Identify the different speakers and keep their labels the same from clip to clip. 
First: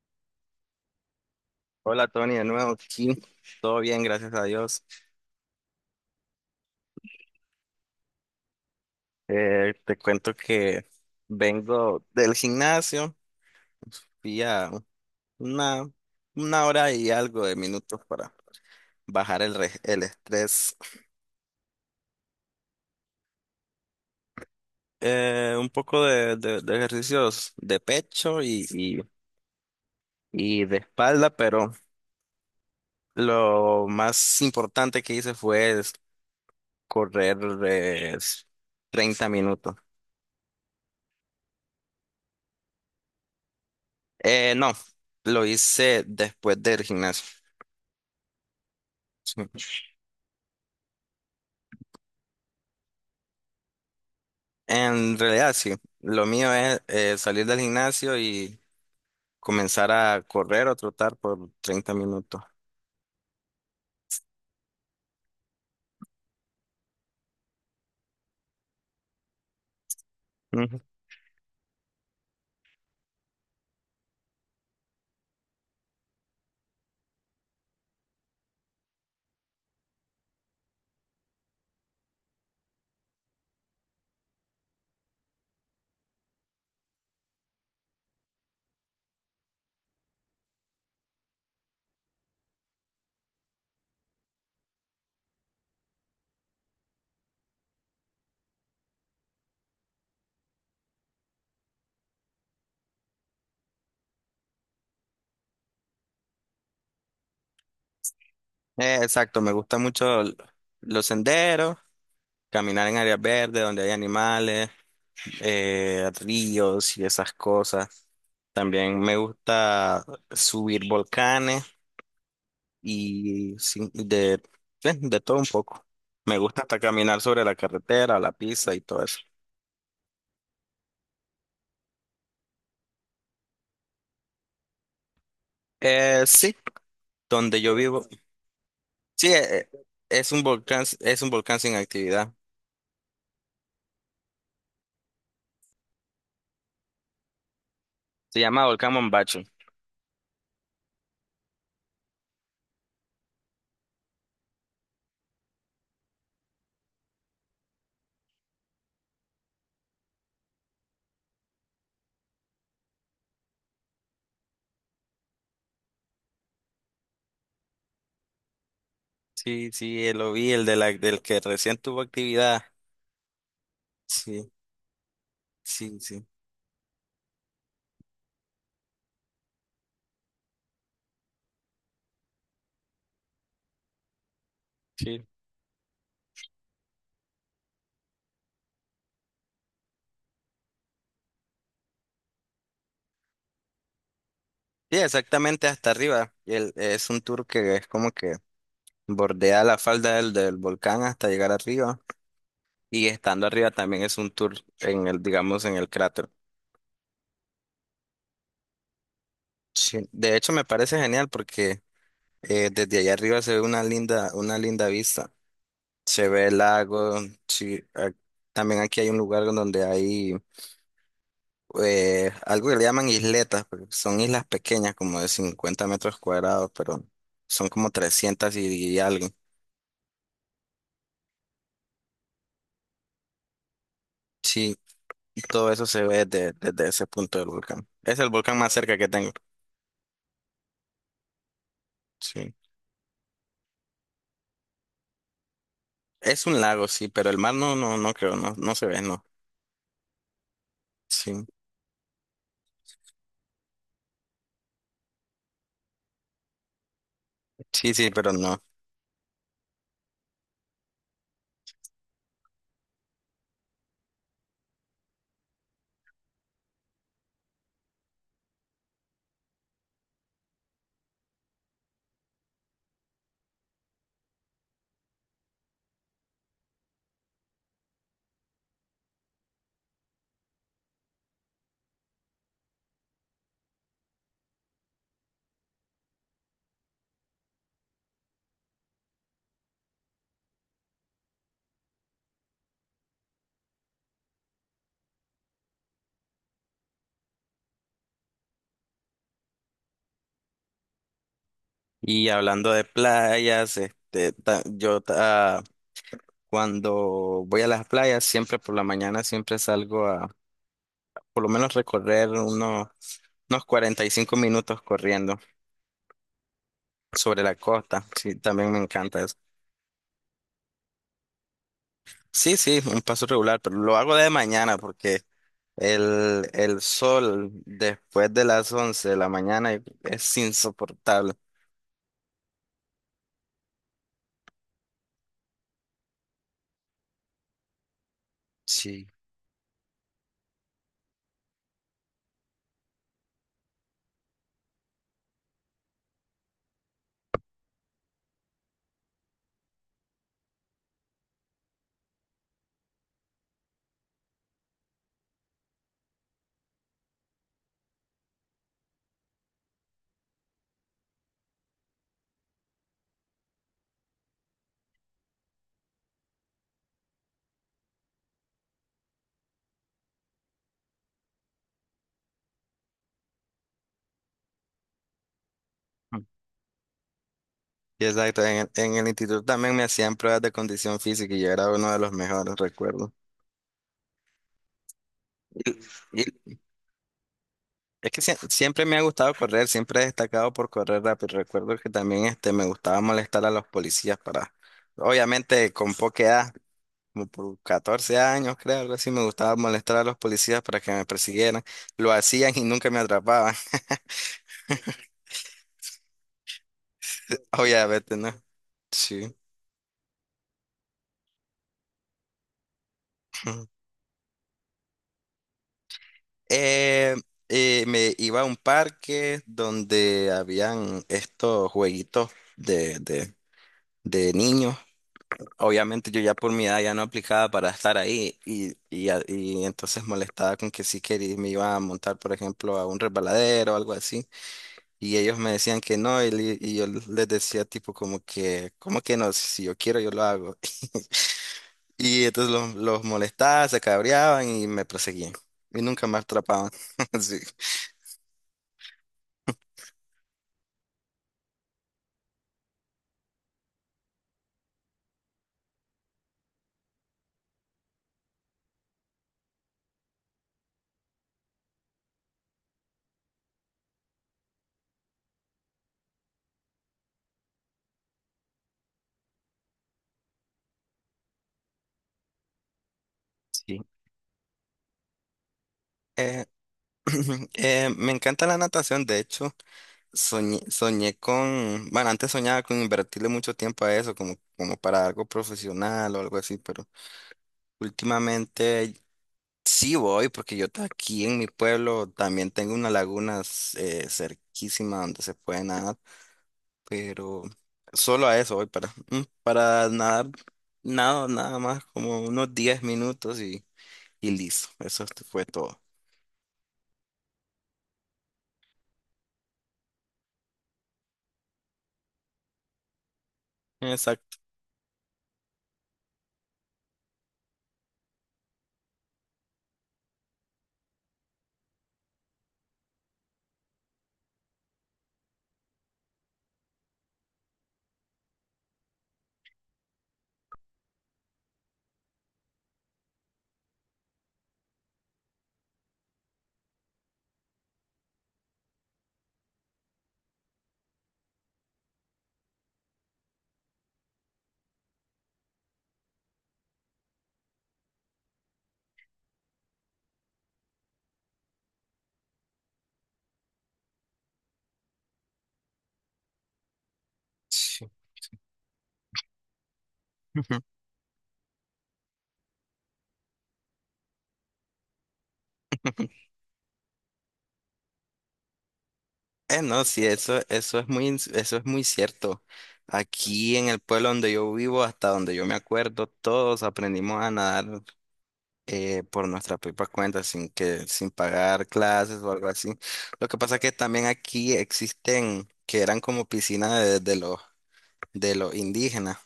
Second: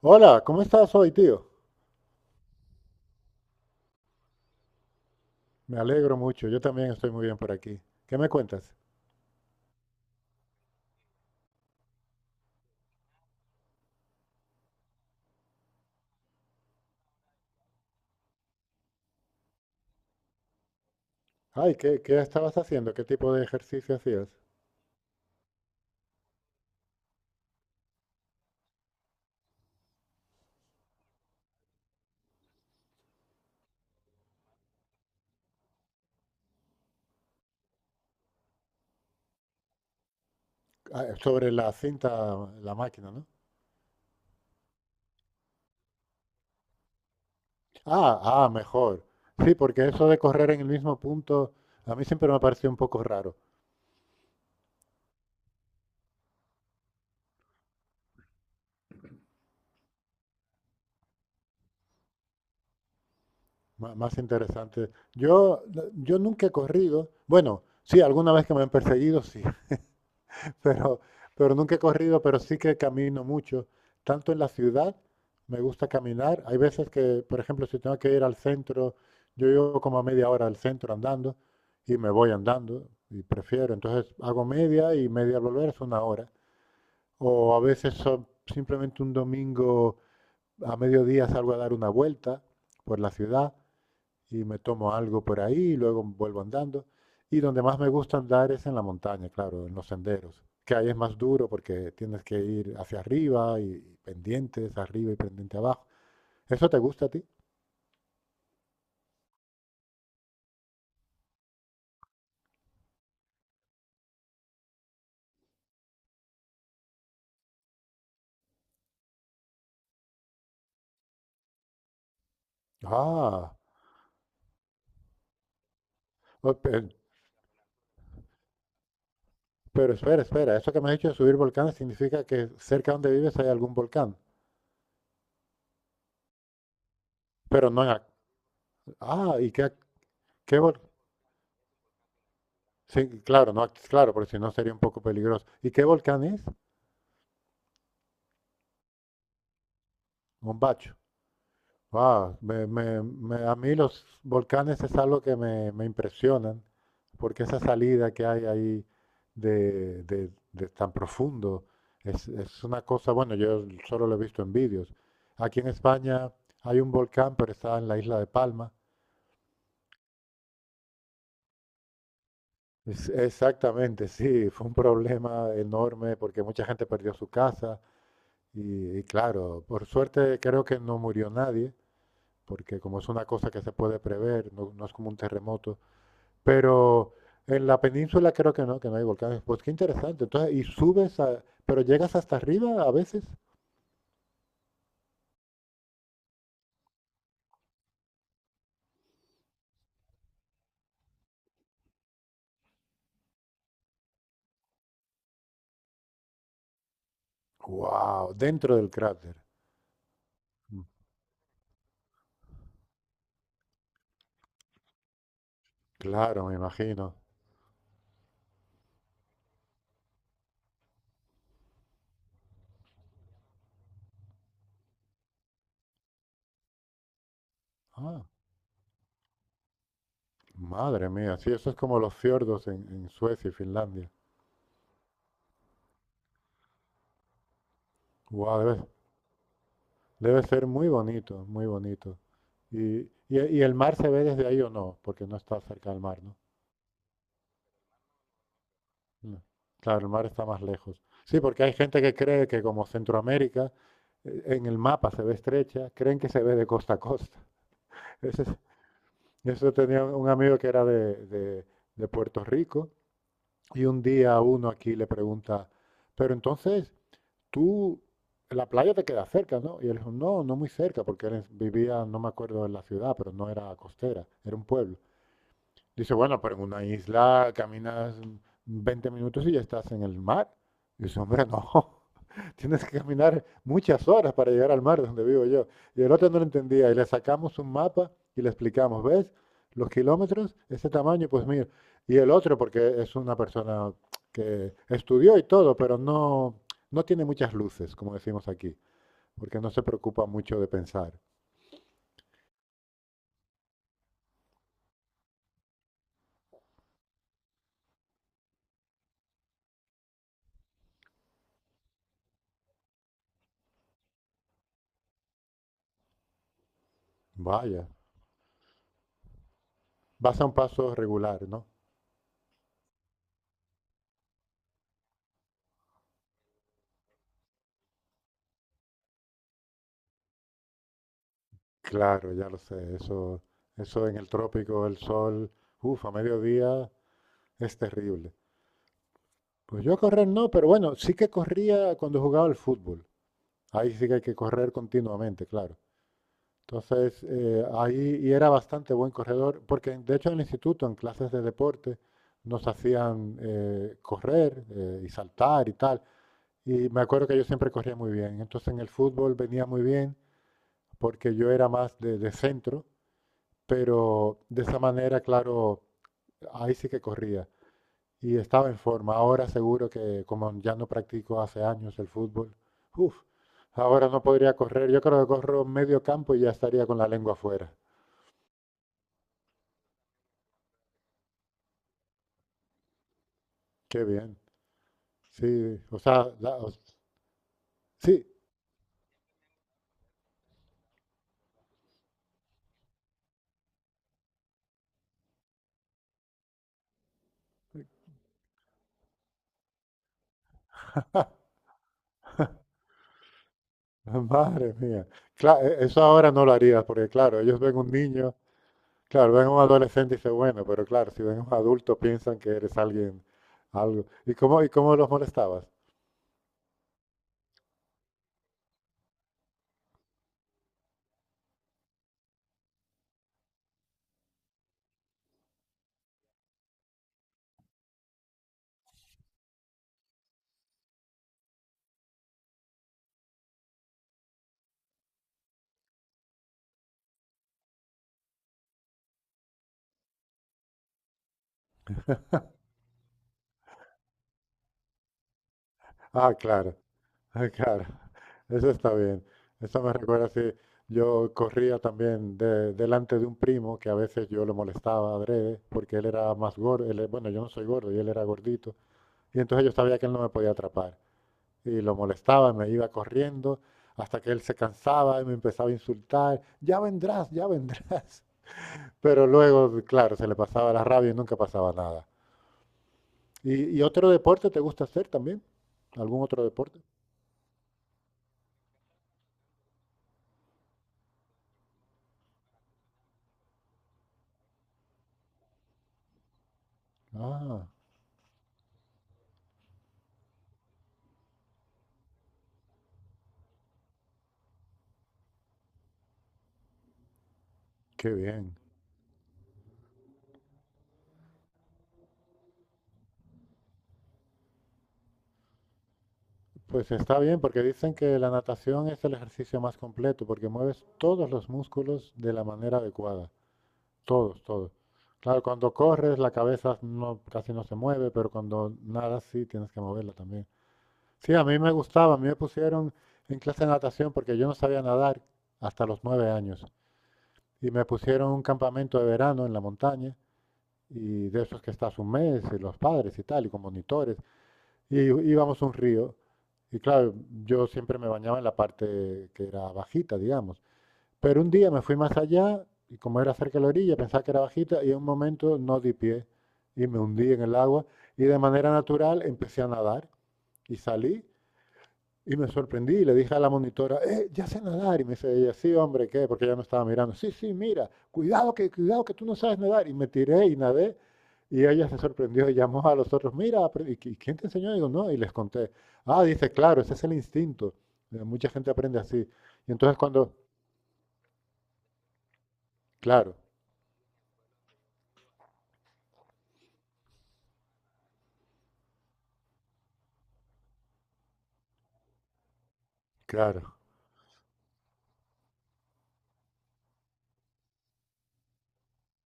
Speaker 1: Hola, ¿cómo estás hoy, tío?
Speaker 2: Hola Tony, de nuevo aquí. Todo bien, gracias a Dios.
Speaker 1: Me alegro mucho, yo también estoy muy bien por aquí. ¿Qué me cuentas?
Speaker 2: Te cuento que vengo del gimnasio, fui a una, una hora y algo de minutos para bajar el estrés.
Speaker 1: Ay, ¿qué estabas haciendo? ¿Qué tipo de ejercicio hacías?
Speaker 2: Un poco de ejercicios de pecho y de espalda, pero lo más importante que hice fue es correr eh, 30 minutos.
Speaker 1: Ah, sobre la cinta, la máquina, ¿no?
Speaker 2: No, lo hice después del gimnasio.
Speaker 1: Ah, ah, mejor.
Speaker 2: Sí.
Speaker 1: Sí, porque eso de correr en el mismo punto a mí siempre me ha parecido un poco raro,
Speaker 2: En realidad, sí. Lo mío es salir del gimnasio y comenzar a correr o trotar por 30 minutos.
Speaker 1: más interesante. Yo nunca he corrido, bueno, sí, alguna vez que me han perseguido, sí,
Speaker 2: Ujú.
Speaker 1: pero, pero nunca he corrido, pero sí que camino mucho, tanto en la ciudad, me gusta caminar. Hay veces que, por ejemplo, si tengo que ir al centro, yo llevo como a media hora al centro andando y me voy andando y prefiero. Entonces hago media y media al volver es una hora. O a veces son simplemente un domingo a mediodía salgo a dar una vuelta por la ciudad y me tomo algo por ahí y luego vuelvo andando. Y donde más me gusta andar es en la montaña, claro, en los senderos, que ahí es más duro porque tienes que ir hacia arriba y pendientes arriba y pendiente abajo. ¿Eso te gusta a ti?
Speaker 2: Exacto, me gusta mucho los senderos, caminar en áreas verdes donde hay animales, ríos y esas cosas. También me gusta subir volcanes y
Speaker 1: Ah,
Speaker 2: sí, de todo un poco. Me
Speaker 1: o-
Speaker 2: gusta hasta
Speaker 1: pe-
Speaker 2: caminar sobre la carretera, la pista y todo eso.
Speaker 1: pero espera, espera, eso que me has dicho de subir volcanes significa que cerca donde vives hay algún volcán,
Speaker 2: Sí, donde
Speaker 1: pero
Speaker 2: yo
Speaker 1: no en...
Speaker 2: vivo. Sí,
Speaker 1: Ah, ¿y qué, qué
Speaker 2: es un volcán sin actividad.
Speaker 1: Sí, claro, no, claro, porque si no sería un poco peligroso. ¿Y qué volcán es?
Speaker 2: Se llama Volcán Mombacho.
Speaker 1: Mombacho. Ah, a mí los volcanes es algo que me impresionan, porque esa salida que hay ahí de, de tan profundo es una cosa, bueno, yo solo lo he visto en vídeos. Aquí en España hay un volcán, pero está en la isla de Palma.
Speaker 2: Sí, sí, lo vi, el de la, del que recién tuvo actividad.
Speaker 1: Es- exactamente, sí,
Speaker 2: Sí,
Speaker 1: fue un problema
Speaker 2: sí,
Speaker 1: enorme
Speaker 2: sí.
Speaker 1: porque mucha gente perdió su casa y claro, por suerte creo que no murió nadie, porque como es una cosa que se puede prever, no es como un
Speaker 2: Sí.
Speaker 1: terremoto. Pero en la península creo que no hay volcanes. Pues qué interesante. Entonces, y subes a, pero llegas hasta arriba a veces.
Speaker 2: Sí, exactamente hasta arriba. Y es un tour que es como que bordea la falda del volcán hasta llegar arriba. Y estando arriba también es un tour en el, digamos, en el cráter.
Speaker 1: Wow, dentro del cráter.
Speaker 2: Sí. De hecho, me
Speaker 1: Mm,
Speaker 2: parece genial porque desde allá arriba se ve una linda vista. Se
Speaker 1: claro,
Speaker 2: ve
Speaker 1: me
Speaker 2: el
Speaker 1: imagino.
Speaker 2: lago. Sí, también aquí hay un lugar en donde hay algo que le llaman isletas, pero son islas pequeñas, como de 50 metros cuadrados, pero son como
Speaker 1: Ah,
Speaker 2: trescientas y algo.
Speaker 1: madre mía, sí, eso es como los fiordos en Suecia y Finlandia.
Speaker 2: Sí, y todo eso se ve desde ese punto del volcán. Es el volcán
Speaker 1: Wow,
Speaker 2: más
Speaker 1: debe,
Speaker 2: cerca que tengo.
Speaker 1: debe ser muy bonito, muy bonito.
Speaker 2: Sí.
Speaker 1: Y el mar se ve desde ahí o no, porque no está cerca del mar, ¿no?
Speaker 2: Es un lago, sí, pero el mar no, no, no creo, no, no se ve, no.
Speaker 1: Mm. Claro, el mar está más lejos. Sí,
Speaker 2: Sí,
Speaker 1: porque hay gente que cree que como Centroamérica, en el mapa se ve estrecha, creen que se ve de costa a costa.
Speaker 2: sí, sí, pero
Speaker 1: Ese es-
Speaker 2: no.
Speaker 1: eso tenía un amigo que era de, de Puerto Rico y un día uno aquí le pregunta, pero entonces tú, la playa te queda cerca, ¿no? Y él dijo, no, no muy cerca, porque él vivía, no me acuerdo de la ciudad, pero no era costera, era un pueblo. Dice, bueno, pero en una isla caminas 20 minutos y ya estás en el mar. Y dice, hombre, no, tienes que caminar muchas horas para llegar al mar de donde vivo yo. Y el otro no lo entendía y le sacamos un mapa y le explicamos, ¿ves? Los kilómetros, ese tamaño, pues mira. Y el otro, porque es una persona que estudió y todo, pero no, no tiene muchas luces, como decimos aquí, porque no se preocupa mucho de pensar.
Speaker 2: Y hablando de playas, cuando voy a las playas, siempre por la mañana, siempre salgo a por lo menos recorrer unos 45 minutos corriendo sobre la
Speaker 1: Vaya,
Speaker 2: costa. Sí, también me encanta eso.
Speaker 1: vas a un paso regular, ¿no?
Speaker 2: Sí, sí, un paso regular, pero lo hago de mañana porque el sol después de las 11 de la mañana es insoportable.
Speaker 1: Claro, ya lo sé. Eso en el trópico, el sol, uff, a mediodía es terrible.
Speaker 2: Sí.
Speaker 1: Pues yo correr no, pero bueno, sí que corría cuando jugaba al fútbol. Ahí sí que hay que correr continuamente, claro. Entonces, ahí y era bastante buen corredor, porque de hecho en el instituto, en clases de deporte, nos hacían correr y saltar y tal. Y me acuerdo que yo siempre corría muy bien. Entonces en el fútbol venía muy bien porque yo era más de centro. Pero de esa manera, claro, ahí sí que corría y estaba en forma. Ahora seguro que como ya no practico hace años el fútbol, uf, ahora no podría correr. Yo creo que corro medio campo y ya estaría con la lengua afuera.
Speaker 2: Exacto, en en el instituto también me hacían pruebas de condición física y yo era uno de los mejores, recuerdo.
Speaker 1: Qué bien. Sí, o
Speaker 2: Y,
Speaker 1: sea,
Speaker 2: Es que
Speaker 1: sí,
Speaker 2: siempre me ha gustado correr, siempre he destacado por correr rápido. Recuerdo que también me gustaba molestar a los policías para, obviamente con poca edad, como por 14 años, creo, algo así, me gustaba molestar a los policías para que me persiguieran. Lo hacían y nunca me atrapaban.
Speaker 1: madre mía. Claro, eso ahora no lo harías porque claro, ellos ven un
Speaker 2: Obviamente, ¿no?
Speaker 1: niño, claro,
Speaker 2: Sí.
Speaker 1: ven un adolescente y dicen, bueno, pero claro, si ven un adulto piensan que eres alguien, algo. Y cómo los molestabas?
Speaker 2: Eh, me iba a un parque donde habían estos jueguitos de, de, de niños. Obviamente yo ya por mi edad ya no aplicaba para estar ahí y entonces molestaba con que sí quería, me iba a montar, por ejemplo, a un resbaladero o algo así. Y ellos me decían que no y yo les decía tipo como que, ¿cómo que no? Si yo quiero, yo lo hago. Y entonces los molestaba, se cabreaban y me perseguían. Y nunca me
Speaker 1: Ah,
Speaker 2: atrapaban.
Speaker 1: claro.
Speaker 2: Sí.
Speaker 1: Ah, claro, eso está bien. Eso me recuerda si yo corría también delante de un primo que a veces yo lo molestaba adrede porque él era más gordo. Él bueno, yo no soy gordo y él era gordito. Y entonces yo sabía que él no me podía atrapar. Y lo molestaba, me iba corriendo hasta que él se cansaba y me empezaba a insultar. Ya vendrás, ya vendrás. Pero luego, claro, se le pasaba la rabia y nunca pasaba nada.
Speaker 2: Sí.
Speaker 1: Y otro deporte te gusta hacer también? ¿Algún otro
Speaker 2: Eh,
Speaker 1: deporte?
Speaker 2: me encanta la natación, de hecho. Soñé con, bueno, antes soñaba con invertirle mucho tiempo a eso, como, como para algo profesional o algo así, pero
Speaker 1: Ah,
Speaker 2: últimamente sí voy, porque aquí en mi pueblo también tengo una laguna cerquísima donde se puede nadar, pero
Speaker 1: qué
Speaker 2: solo a
Speaker 1: bien.
Speaker 2: eso voy para, para nadar, nada más, como unos 10 minutos y listo, eso fue todo.
Speaker 1: Pues está bien, porque dicen que la natación es el ejercicio más completo, porque mueves todos los músculos de la manera adecuada.
Speaker 2: Exacto.
Speaker 1: Todos, todos. Claro, cuando corres la cabeza no, casi no se mueve, pero cuando nadas sí tienes que moverla también. Sí, a mí me gustaba, a mí me pusieron en clase de natación porque yo no sabía nadar hasta los 9 años. Y me pusieron un campamento de verano en la montaña, y de esos que estás un mes, y los padres y tal, y con monitores. Y íbamos a un río. Y claro, yo siempre me bañaba en la parte que era bajita, digamos. Pero un día me fui más allá y como era cerca de la orilla, pensaba que era bajita y en un momento no di pie y me hundí en el agua y de manera natural empecé a nadar y salí y me sorprendí y le dije a la monitora, ya sé nadar. Y me dice ella, sí, hombre, ¿qué? Porque ella no estaba mirando. Sí, sí,
Speaker 2: Sí.
Speaker 1: mira, cuidado que tú no sabes nadar. Y me tiré y nadé. Y ella se sorprendió y llamó a los otros, mira, ¿y quién te enseñó? Y digo, no, y les conté. Ah, dice, claro, ese es el instinto. Mucha gente aprende así. Y
Speaker 2: No,
Speaker 1: entonces
Speaker 2: sí,
Speaker 1: cuando,
Speaker 2: eso es muy, eso es muy cierto.
Speaker 1: claro,
Speaker 2: Aquí en el pueblo donde yo vivo, hasta donde yo me acuerdo, todos aprendimos a nadar por nuestra propia cuenta, sin pagar clases o algo así. Lo que pasa es que
Speaker 1: claro.
Speaker 2: también aquí existen, que eran como piscinas de los indígenas,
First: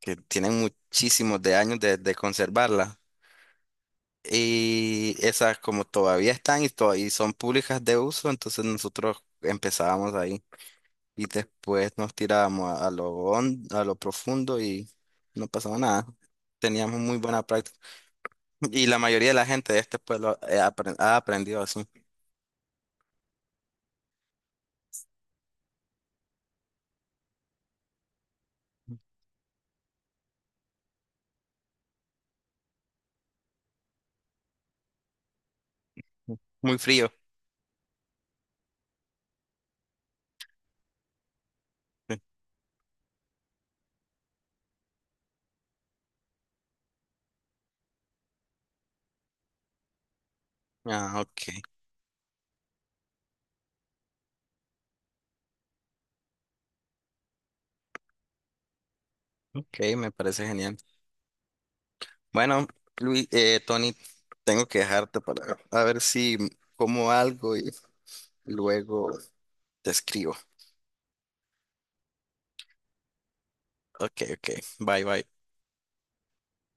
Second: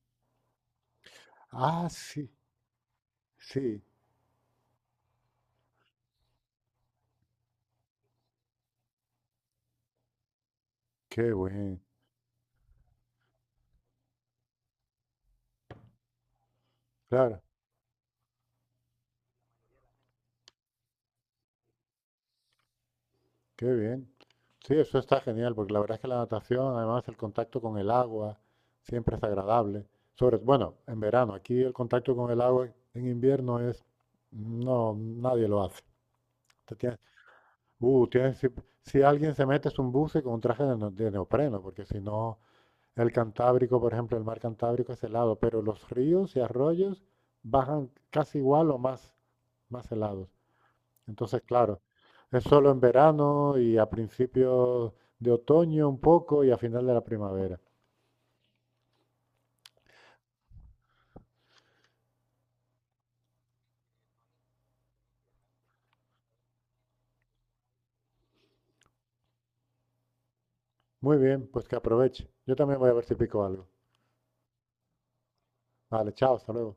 Speaker 2: que tienen muchísimos de años
Speaker 1: Ah,
Speaker 2: de
Speaker 1: sí,
Speaker 2: conservarlas.
Speaker 1: sí,
Speaker 2: Y esas como todavía están y son públicas de uso, entonces nosotros empezábamos ahí. Y
Speaker 1: qué bueno,
Speaker 2: después nos tirábamos a lo a lo profundo y no pasaba nada. Teníamos muy buena
Speaker 1: claro.
Speaker 2: práctica. Y la mayoría de la gente de este pueblo ha aprendido así.
Speaker 1: Qué bien. Sí, eso está genial, porque la verdad es que la natación, además, el contacto con el agua siempre es agradable. Sobre, bueno, en verano, aquí el contacto con el agua en invierno es, no, nadie lo hace. Te
Speaker 2: Muy
Speaker 1: tienes-
Speaker 2: frío.
Speaker 1: tienes- si, si alguien se mete es un buce con un traje de, de neopreno, porque si
Speaker 2: Sí.
Speaker 1: no, el Cantábrico, por ejemplo, el mar Cantábrico es helado, pero los ríos y arroyos bajan casi igual o más, más helados.
Speaker 2: Ah,
Speaker 1: Entonces,
Speaker 2: ok.
Speaker 1: claro, es solo en verano y a principios de otoño un poco y a final de la primavera.
Speaker 2: Ok, me parece genial. Bueno, Luis, Tony, tengo que dejarte para a ver si como algo y luego te escribo.
Speaker 1: Muy bien, pues que aproveche. Yo también voy a ver si pico algo.
Speaker 2: Ok, ok. Bye, bye.
Speaker 1: Vale, chao, hasta luego.